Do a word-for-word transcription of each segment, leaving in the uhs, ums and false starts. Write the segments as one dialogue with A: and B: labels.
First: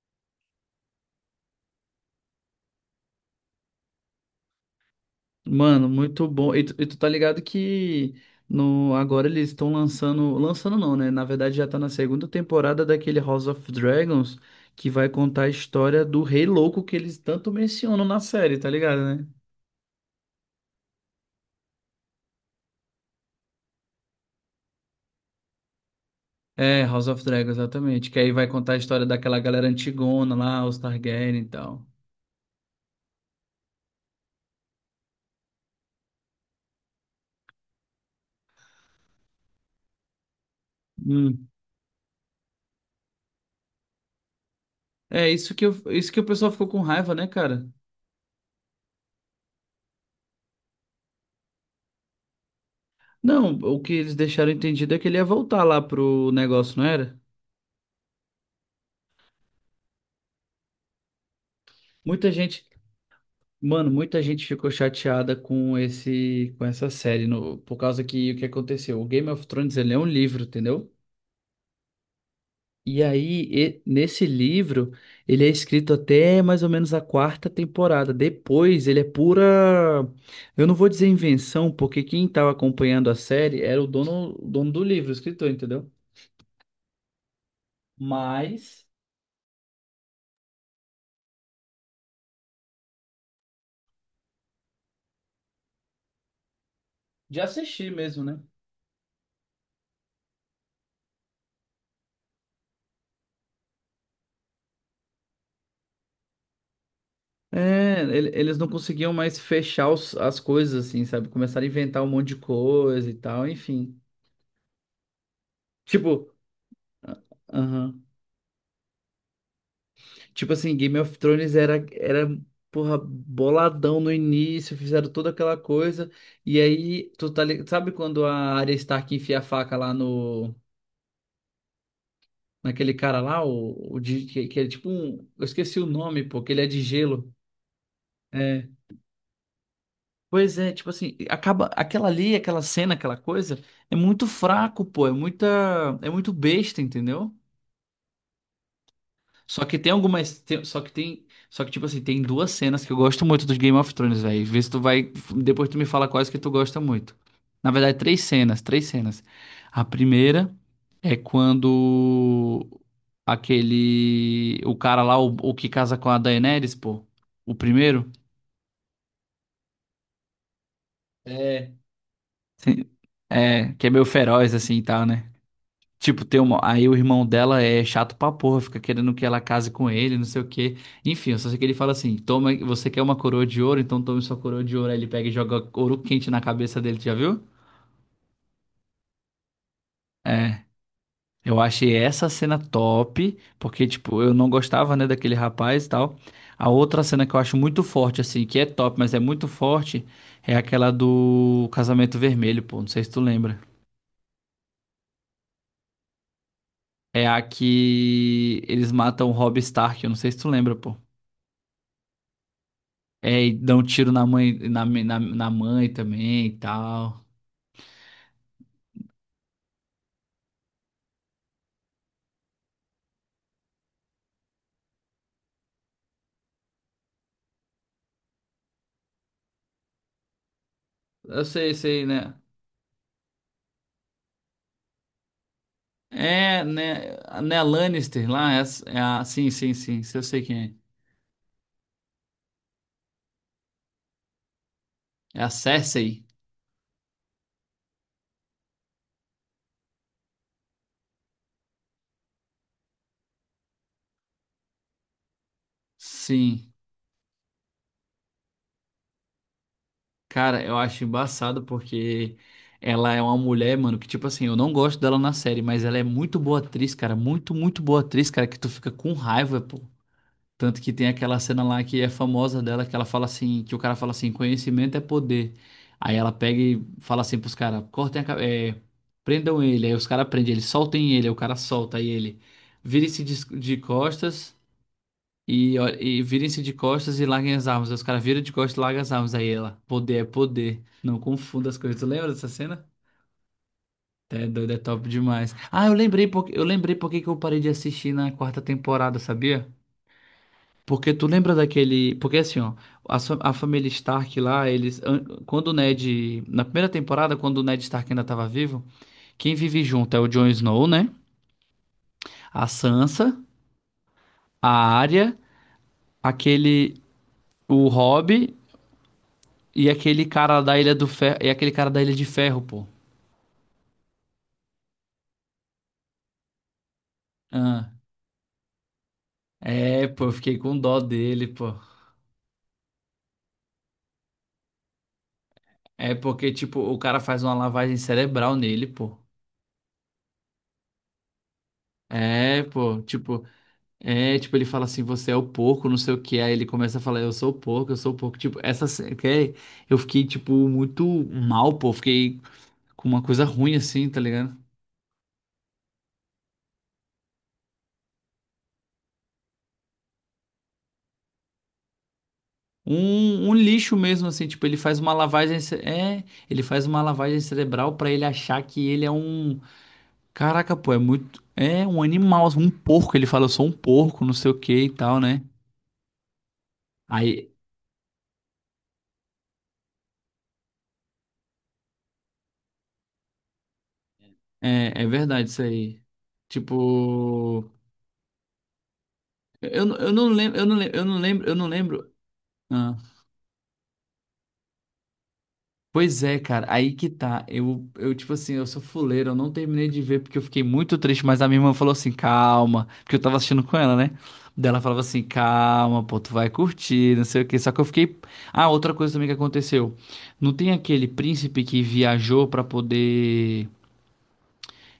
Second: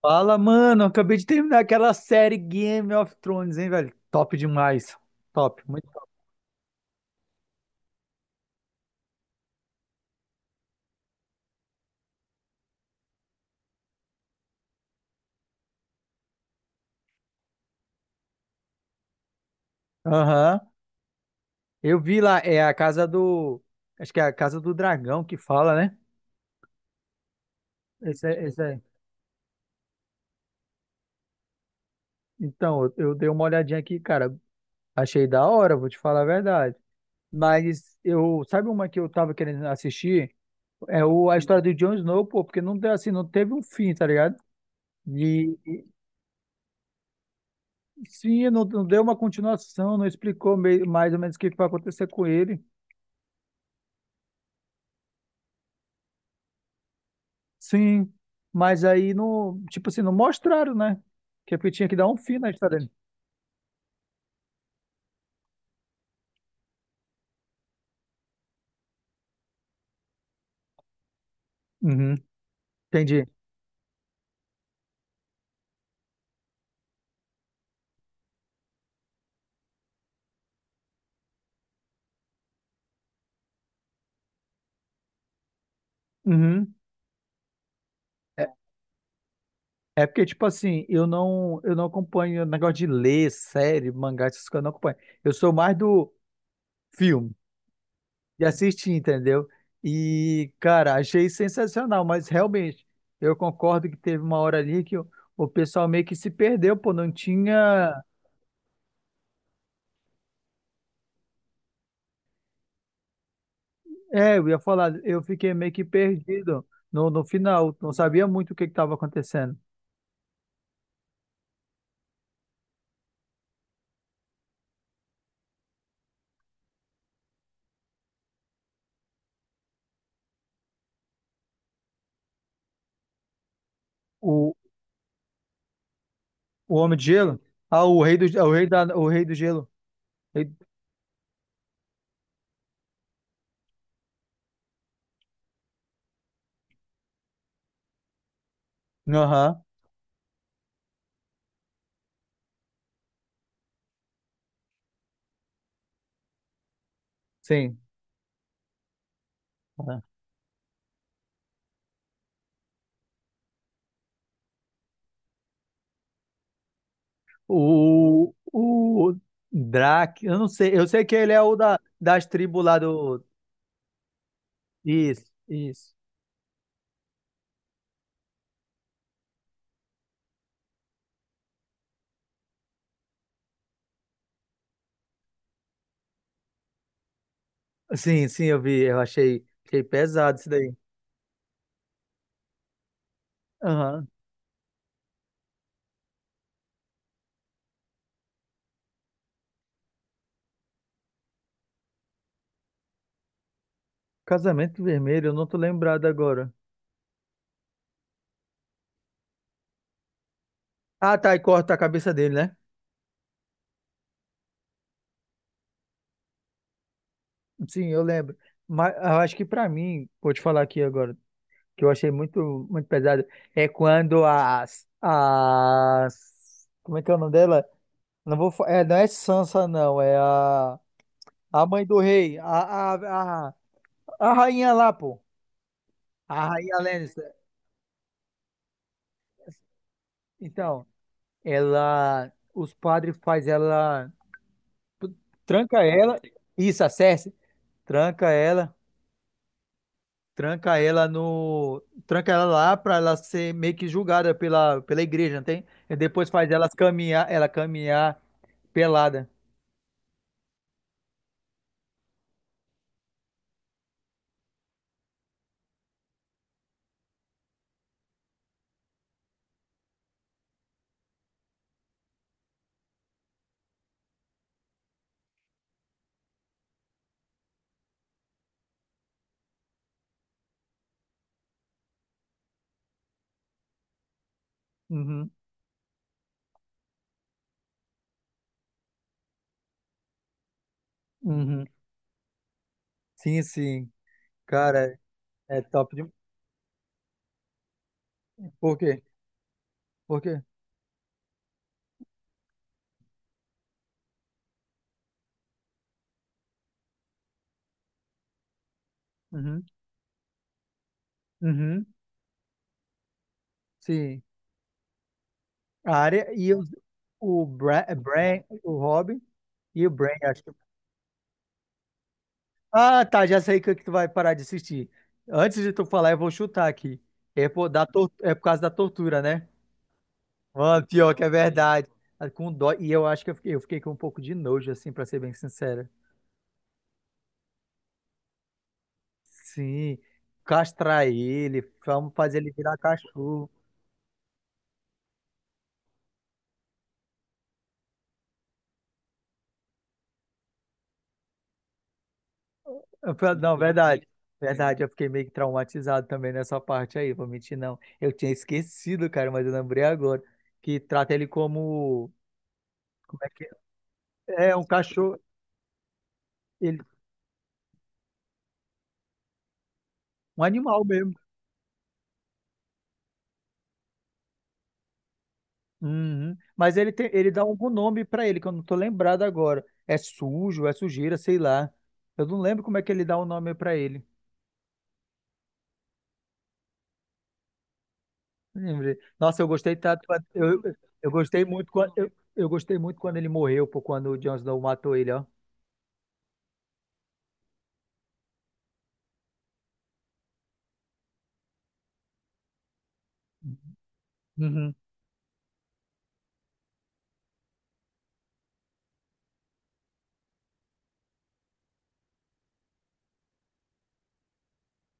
A: Fala, mano. Acabei de terminar aquela série Game of Thrones, hein, velho? Top demais. Top, muito
B: Mano,
A: top.
B: muito bom. E tu, e tu tá ligado que no, agora eles estão lançando. Lançando não, né? Na verdade já tá na segunda temporada daquele House of Dragons que vai contar a história do Rei Louco que eles tanto mencionam na série, tá ligado, né?
A: Aham. Eu vi lá, é a casa do. Acho que é a casa do dragão que fala, né?
B: É, House of Dragons, exatamente. Que
A: Esse
B: aí
A: é,
B: vai
A: esse
B: contar a
A: é.
B: história daquela galera antigona lá, os Targaryen e tal.
A: Então, eu, eu dei uma olhadinha aqui, cara. Achei da hora, vou te falar a verdade. Mas eu. Sabe uma que eu tava querendo assistir? É o, a
B: Hum.
A: história do Jon Snow, pô, porque não, deu assim, não teve um fim, tá ligado?
B: É isso
A: E
B: que eu, isso que o pessoal ficou com raiva, né, cara?
A: sim, não, não deu uma continuação, não explicou meio- mais ou menos o que que vai acontecer com ele.
B: Não, o que eles deixaram entendido é que ele ia voltar lá pro negócio, não era?
A: Sim, mas aí não, tipo assim, não mostraram, né? Que é porque tinha que dar um
B: Muita
A: fim na
B: gente.
A: história dele.
B: Mano, muita gente ficou chateada com esse, com essa série, no- por causa que o que aconteceu? O Game of Thrones, ele é um livro, entendeu?
A: Uhum,
B: E
A: entendi.
B: aí, e- nesse livro, ele é escrito até mais ou menos a quarta temporada. Depois, ele é pura. Eu não vou dizer invenção, porque quem estava acompanhando a série era o dono, o dono do livro, o escritor, entendeu?
A: Uhum. É,
B: Mas
A: é porque, tipo assim, eu não, eu não acompanho negócio de ler, série, mangá, essas coisas, eu não acompanho. Eu sou mais do filme,
B: de assistir mesmo, né?
A: de assistir, entendeu? E, cara, achei sensacional, mas realmente, eu concordo que teve uma hora ali que o, o pessoal meio que se perdeu, pô, não tinha.
B: É, ele- eles não conseguiam mais fechar os- as coisas, assim, sabe? Começaram a inventar um monte de coisa e tal, enfim.
A: É, eu ia falar, eu fiquei meio que
B: Tipo,
A: perdido no, no final, não
B: aham.
A: sabia muito o que estava acontecendo.
B: Tipo assim, Game of Thrones era, era, porra, boladão no início, fizeram toda aquela coisa. E aí, tu tá ligado? Sabe quando a Arya Stark enfia a faca lá no. Naquele cara lá, o, o de, que,
A: O,
B: que é tipo um. Eu esqueci o nome, pô, que ele é
A: o
B: de
A: Homem de
B: gelo.
A: Gelo? Ah, o Rei do, o rei
B: É.
A: da, o Rei do Gelo. Rei-
B: Pois é, tipo assim, acaba. Aquela ali, aquela cena, aquela coisa, é muito fraco, pô. É muita. É muito besta, entendeu?
A: Aham,
B: Só que tem algumas. Tem- só que tem. Só que, tipo assim, tem duas cenas que eu gosto muito dos Game of Thrones, velho. Vê se tu vai. Depois tu me fala quais que tu gosta muito. Na
A: sim.
B: verdade, três cenas, três cenas. A
A: Aham.
B: primeira é quando aquele. O cara lá, o, o que casa com a Daenerys, pô. O primeiro.
A: O, o Drac, eu não sei, eu sei que ele é o
B: É.
A: da, das tribos lá
B: Sim.
A: do…
B: É, que é meio feroz, assim e tal, né?
A: Isso, isso.
B: Tipo, tem uma aí o irmão dela é chato pra porra, fica querendo que ela case com ele, não sei o quê. Enfim, eu só sei que ele fala assim: toma, você quer uma coroa de ouro, então tome sua coroa de ouro. Aí ele pega e joga ouro quente na cabeça dele, tu já viu?
A: Sim, sim, eu vi, eu achei, achei pesado isso
B: É.
A: daí.
B: Eu achei essa cena top, porque,
A: Aham.
B: tipo, eu não gostava, né, daquele rapaz e tal. A outra cena que eu acho muito forte, assim, que é top, mas é muito forte, é aquela do casamento vermelho, pô. Não sei se tu lembra.
A: Casamento Vermelho, eu não tô lembrado agora.
B: É a que eles matam o Robb Stark, eu não sei se tu lembra, pô.
A: Ah, tá, e corta a cabeça dele, né?
B: É, e dá um tiro na mãe, na, na, na mãe também e tal.
A: Sim, eu lembro. Mas eu acho que pra mim, vou te falar aqui agora, que eu achei muito, muito pesado, é quando as, as, como é que é o nome dela? Não vou, fa- é, não é Sansa, não, é a,
B: Eu
A: a
B: sei,
A: mãe do
B: sei, né?
A: rei, a, a, a, a rainha lá, pô, a
B: É,
A: rainha
B: né?
A: Lannister.
B: Né, a Lannister lá, é, a- é a, sim, sim, sim, eu sei quem
A: Então, ela, os padres faz ela,
B: é. É a
A: tranca ela,
B: Cersei?
A: isso, a Cersei, tranca ela, tranca ela no. Tranca ela lá pra ela ser meio que julgada pela, pela igreja, não tem? E depois faz elas
B: Sim.
A: caminhar, ela caminhar pelada.
B: Cara, eu acho embaçado porque ela é uma mulher, mano, que tipo assim, eu não gosto dela na série, mas ela é muito boa atriz, cara, muito, muito boa atriz, cara, que tu fica com raiva, pô. Tanto que tem aquela cena lá que é famosa dela, que ela fala assim, que o cara fala assim, conhecimento é poder. Aí ela pega e fala assim pros caras, cortem a, ca- é, prendam ele. Aí os caras prendem ele, soltem ele, aí o cara solta aí ele. Virem-se de, de costas
A: Uhum,
B: e, ó- e virem-se de costas e larguem as armas. Aí os caras viram de costas e largam as armas. Aí ela, poder é poder. Não
A: uhum.
B: confunda as coisas. Tu lembra dessa cena?
A: Sim, sim.
B: É doido, é
A: Cara,
B: top demais.
A: é
B: Ah, eu
A: top de.
B: lembrei porque eu lembrei porque que eu parei de assistir na quarta
A: Por quê?
B: temporada, sabia?
A: Por quê?
B: Porque tu lembra daquele. Porque assim, ó, a, sua- a família Stark lá, eles. an- Quando o Ned. Na primeira temporada, quando o Ned Stark ainda tava vivo, quem
A: Uhum,
B: vive junto é o Jon Snow, né?
A: uhum.
B: A Sansa,
A: Sim.
B: a Arya,
A: A área e os,
B: aquele.
A: o Bra,
B: O Robb
A: Bran, o Robin e
B: e
A: o Bran,
B: aquele
A: acho que.
B: cara da Ilha do Ferro. E aquele cara da Ilha de Ferro, pô.
A: Ah, tá, já sei que, que tu vai parar de assistir. Antes de tu falar, eu vou chutar aqui. É por, da,
B: Ah,
A: tor- é por causa da tortura, né?
B: é, pô, eu fiquei com
A: Mano,
B: dó
A: pior que é
B: dele, pô.
A: verdade. Ah, com dó. E eu acho que eu fiquei, eu fiquei com um pouco de nojo, assim, pra ser bem sincero.
B: É porque, tipo, o cara faz uma lavagem cerebral nele, pô.
A: Sim. Castrar ele, vamos fazer ele
B: É,
A: virar
B: pô, tipo.
A: cachorro.
B: É, tipo, ele fala assim, você é o porco, não sei o que. Aí ele começa a falar, eu sou o porco, eu sou o porco. Tipo, essa cena que é- eu fiquei, tipo, muito mal, pô. Fiquei com
A: Eu
B: uma
A: falei,
B: coisa
A: não,
B: ruim,
A: verdade.
B: assim, tá ligado?
A: Verdade, eu fiquei meio que traumatizado também nessa parte aí, vou mentir não. Eu tinha esquecido, cara, mas eu lembrei agora que trata ele como, como é que
B: Um, um lixo mesmo,
A: é?
B: assim,
A: É um
B: tipo, ele faz uma
A: cachorro,
B: lavagem. ce- É, ele
A: ele,
B: faz uma lavagem cerebral pra ele achar que ele é um.
A: um
B: Caraca,
A: animal
B: pô, é
A: mesmo.
B: muito. É um animal, um porco. Ele fala, eu sou um porco, não sei o que e tal, né?
A: Uhum. Mas ele tem, ele dá
B: Aí,
A: algum nome pra ele, que eu não tô lembrado agora. É sujo, é sujeira, sei lá. Eu não lembro como é que ele dá o nome pra ele.
B: é, é verdade isso aí. Tipo.
A: Lembrei. Nossa, eu gostei
B: Eu,
A: tanto.
B: eu
A: quando-
B: não lembro,
A: Eu,
B: eu não lembro, eu
A: eu
B: não
A: gostei
B: lembro, eu não
A: muito quando eu,
B: lembro.
A: eu gostei
B: ah,
A: muito quando ele morreu, pô, quando o Jon Snow matou ele, ó.
B: Pois é, cara, aí que tá. Eu, eu, tipo assim, eu sou fuleiro, eu não terminei de ver porque eu fiquei muito triste, mas a minha irmã falou assim, calma, porque eu tava assistindo com ela, né? Daí
A: Uhum,
B: ela falava assim, calma, pô, tu vai curtir, não sei o quê. Só que eu fiquei. Ah, outra coisa também que aconteceu. Não tem aquele príncipe que viajou pra poder.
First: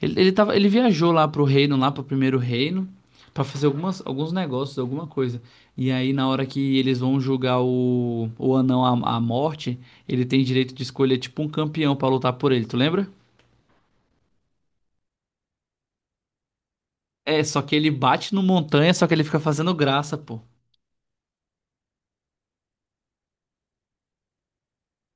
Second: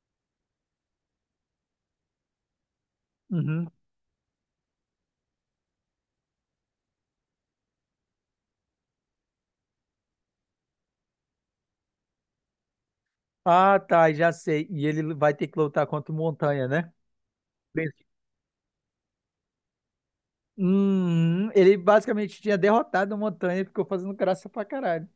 B: Ele, ele tava, ele viajou lá pro reino, lá pro primeiro reino, pra fazer
A: uhum.
B: algumas, alguns negócios, alguma coisa. E aí, na hora que eles vão julgar o, o anão à, à morte, ele tem direito de escolher, tipo, um campeão pra lutar por ele, tu lembra?
A: Ah, tá, já sei. E ele vai ter que lutar contra o Montanha, né?
B: É, só que
A: Bem-
B: ele bate no Montanha, só que ele fica fazendo graça, pô.
A: Uhum. Ele basicamente tinha derrotado o Montanha e ficou fazendo graça pra caralho.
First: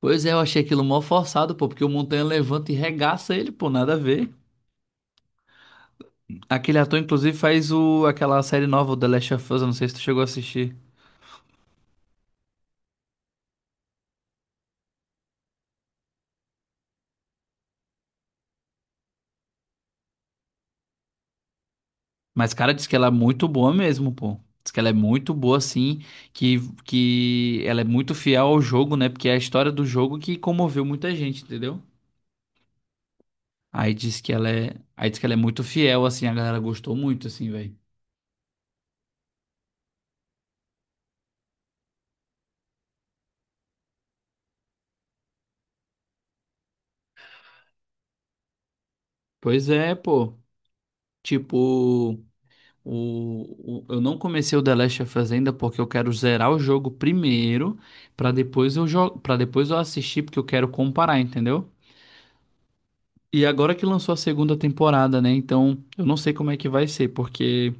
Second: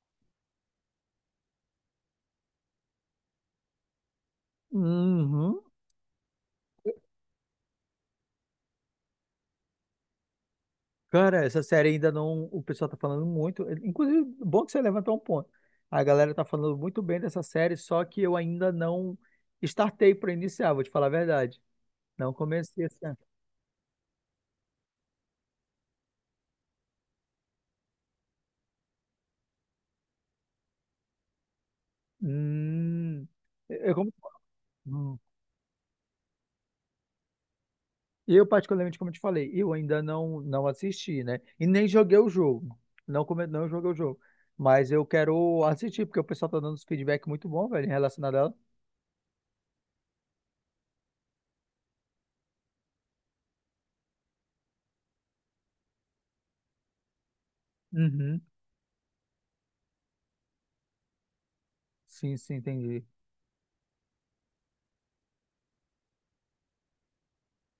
B: Pois é, eu achei aquilo mó forçado, pô, porque o Montanha levanta e regaça ele, pô, nada a ver.
A: Uhum.
B: Aquele ator, inclusive, faz o, aquela série nova, o The Last of Us, eu não sei se tu chegou a assistir.
A: Cara, essa série ainda não. O pessoal tá falando muito. eh, Inclusive, bom que você levantou um ponto. A galera tá falando muito bem dessa série, só que eu ainda não startei pra iniciar, vou te falar a verdade. Não
B: Mas, cara,
A: comecei
B: diz que ela é
A: essa.
B: muito boa mesmo, pô. Diz que ela é muito boa, assim, que, que ela é muito fiel ao jogo, né? Porque é a história do jogo que comoveu muita gente, entendeu?
A: Hum,
B: Aí
A: eu, como-
B: diz que ela é, aí
A: hum.
B: diz que ela é muito fiel, assim, a galera gostou muito, assim, velho.
A: Eu, particularmente, como eu te falei, eu ainda não, não assisti, né? E nem joguei o jogo. Não, come… não joguei o jogo. Mas eu quero assistir, porque o pessoal tá dando uns feedback muito bom, velho, em relação a ela.
B: Pois é, pô. Tipo, o, o- eu não comecei o The Last of Us ainda porque eu quero zerar o jogo primeiro, pra
A: Uhum.
B: depois eu jogo, para depois eu assistir, porque eu quero comparar, entendeu?
A: Sim, sim, entendi.
B: E agora que lançou a segunda temporada, né? Então, eu não sei como é que vai ser, porque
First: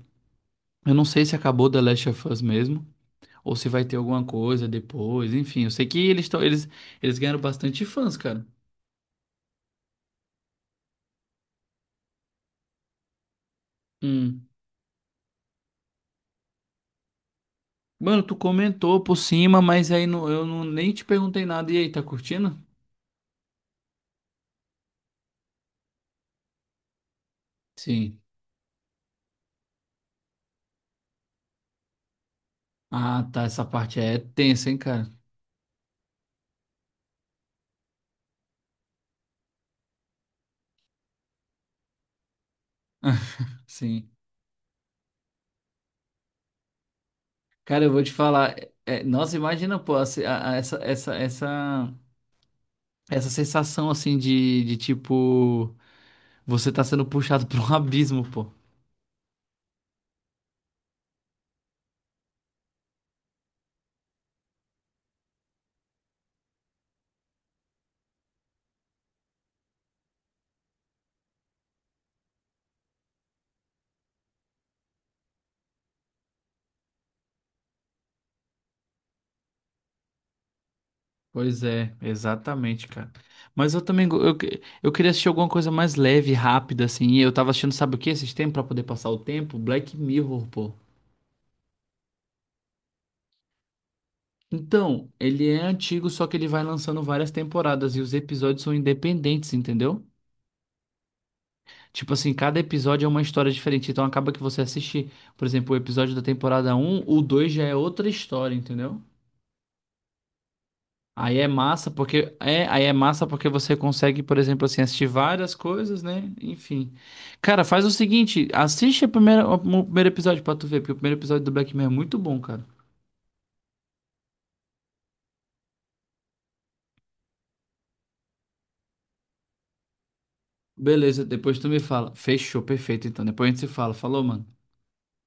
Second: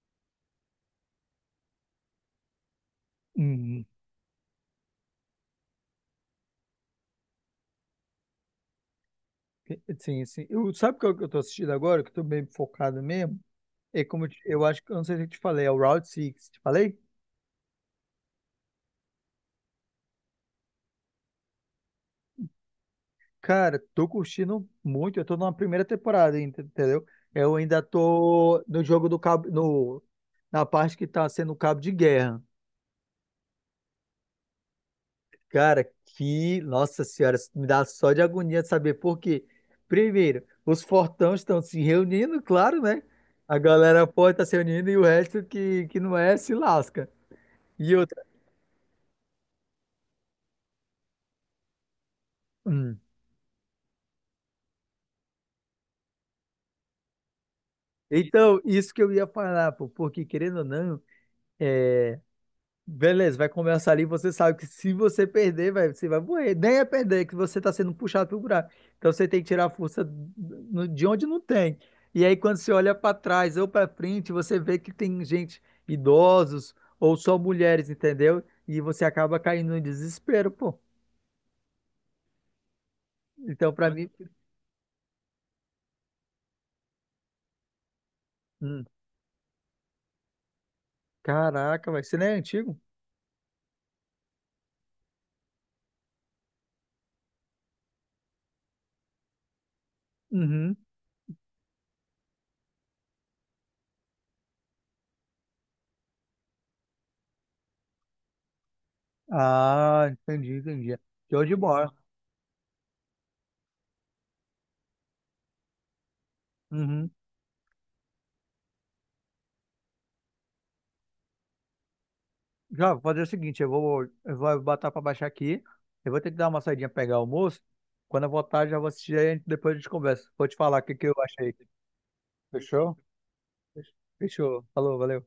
B: eu não sei se acabou The Last of Us mesmo, ou se vai
A: Uhum.
B: ter alguma coisa depois, enfim. Eu sei que eles estão, eles, eles ganharam bastante fãs, cara.
A: Sim, sim. Eu, sabe qual que eu tô assistindo agora, que eu tô bem focado mesmo? É como eu, te-
B: Hum.
A: eu acho que, eu não sei se eu te falei, é o Route Six Te falei?
B: Mano, tu comentou por cima, mas aí não, eu não, nem te perguntei nada. E aí, tá curtindo?
A: Cara, tô curtindo muito. Eu tô numa primeira temporada, ent- entendeu? Eu ainda
B: Sim.
A: tô no jogo do cabo, no, na parte que tá sendo o cabo de guerra.
B: Ah, tá. Essa parte é tensa, hein, cara?
A: Cara, que, nossa senhora, isso me dá só de agonia de saber por quê. Primeiro, os fortões estão se reunindo, claro, né? A galera
B: Sim.
A: pode estar se reunindo e o resto que, que não é se lasca.
B: Cara, eu
A: E
B: vou te
A: outra.
B: falar. é- é- nossa, imagina, pô, a- a- essa, essa, essa,
A: Hum,
B: essa sensação assim de, de tipo. Você tá sendo puxado pra um abismo, pô.
A: então, isso que eu ia falar, pô, porque querendo ou não, beleza, vai começar ali, você sabe que se você perder, vai, você vai morrer. Nem é perder, é que você tá sendo puxado pro buraco. Então você tem que tirar a força no- de onde não tem. E aí quando você olha para trás ou para frente, você vê que tem gente, idosos ou só mulheres, entendeu? E você acaba caindo em desespero, pô.
B: Pois é, exatamente, cara.
A: Então,
B: Mas eu
A: para mim,
B: também. go- Eu, que- eu queria assistir alguma coisa mais leve, rápida, assim. E eu tava assistindo, sabe o que? Esses tempos pra poder
A: hum,
B: passar o tempo? Black Mirror, pô.
A: caraca, vai, você não é antigo?
B: Então, ele é antigo, só que ele vai lançando várias temporadas e os episódios são independentes, entendeu?
A: Uhum.
B: Tipo assim, cada episódio é uma história diferente. Então acaba que você assiste, por exemplo, o episódio da temporada um, o dois já é outra história, entendeu?
A: Ah, entendi, entendi.
B: Aí
A: Show
B: é
A: de
B: massa
A: bola.
B: porque é, aí é massa porque você consegue, por exemplo, assim, assistir várias coisas, né? Enfim.
A: Uhum.
B: Cara, faz o seguinte, assiste a primeira, o primeiro episódio pra tu ver, porque o primeiro episódio do Black Mirror é muito bom, cara.
A: Já, vou fazer o seguinte, eu vou, eu vou botar para baixar aqui. Eu vou ter que dar uma saidinha pegar o almoço. Quando eu voltar, já vou assistir aí, depois a gente conversa. Vou te falar o que que eu
B: Beleza,
A: achei.
B: depois tu me fala. Fechou,
A: Fechou?
B: perfeito, então. Depois a gente se fala. Falou, mano.
A: Fechou. Falou, valeu.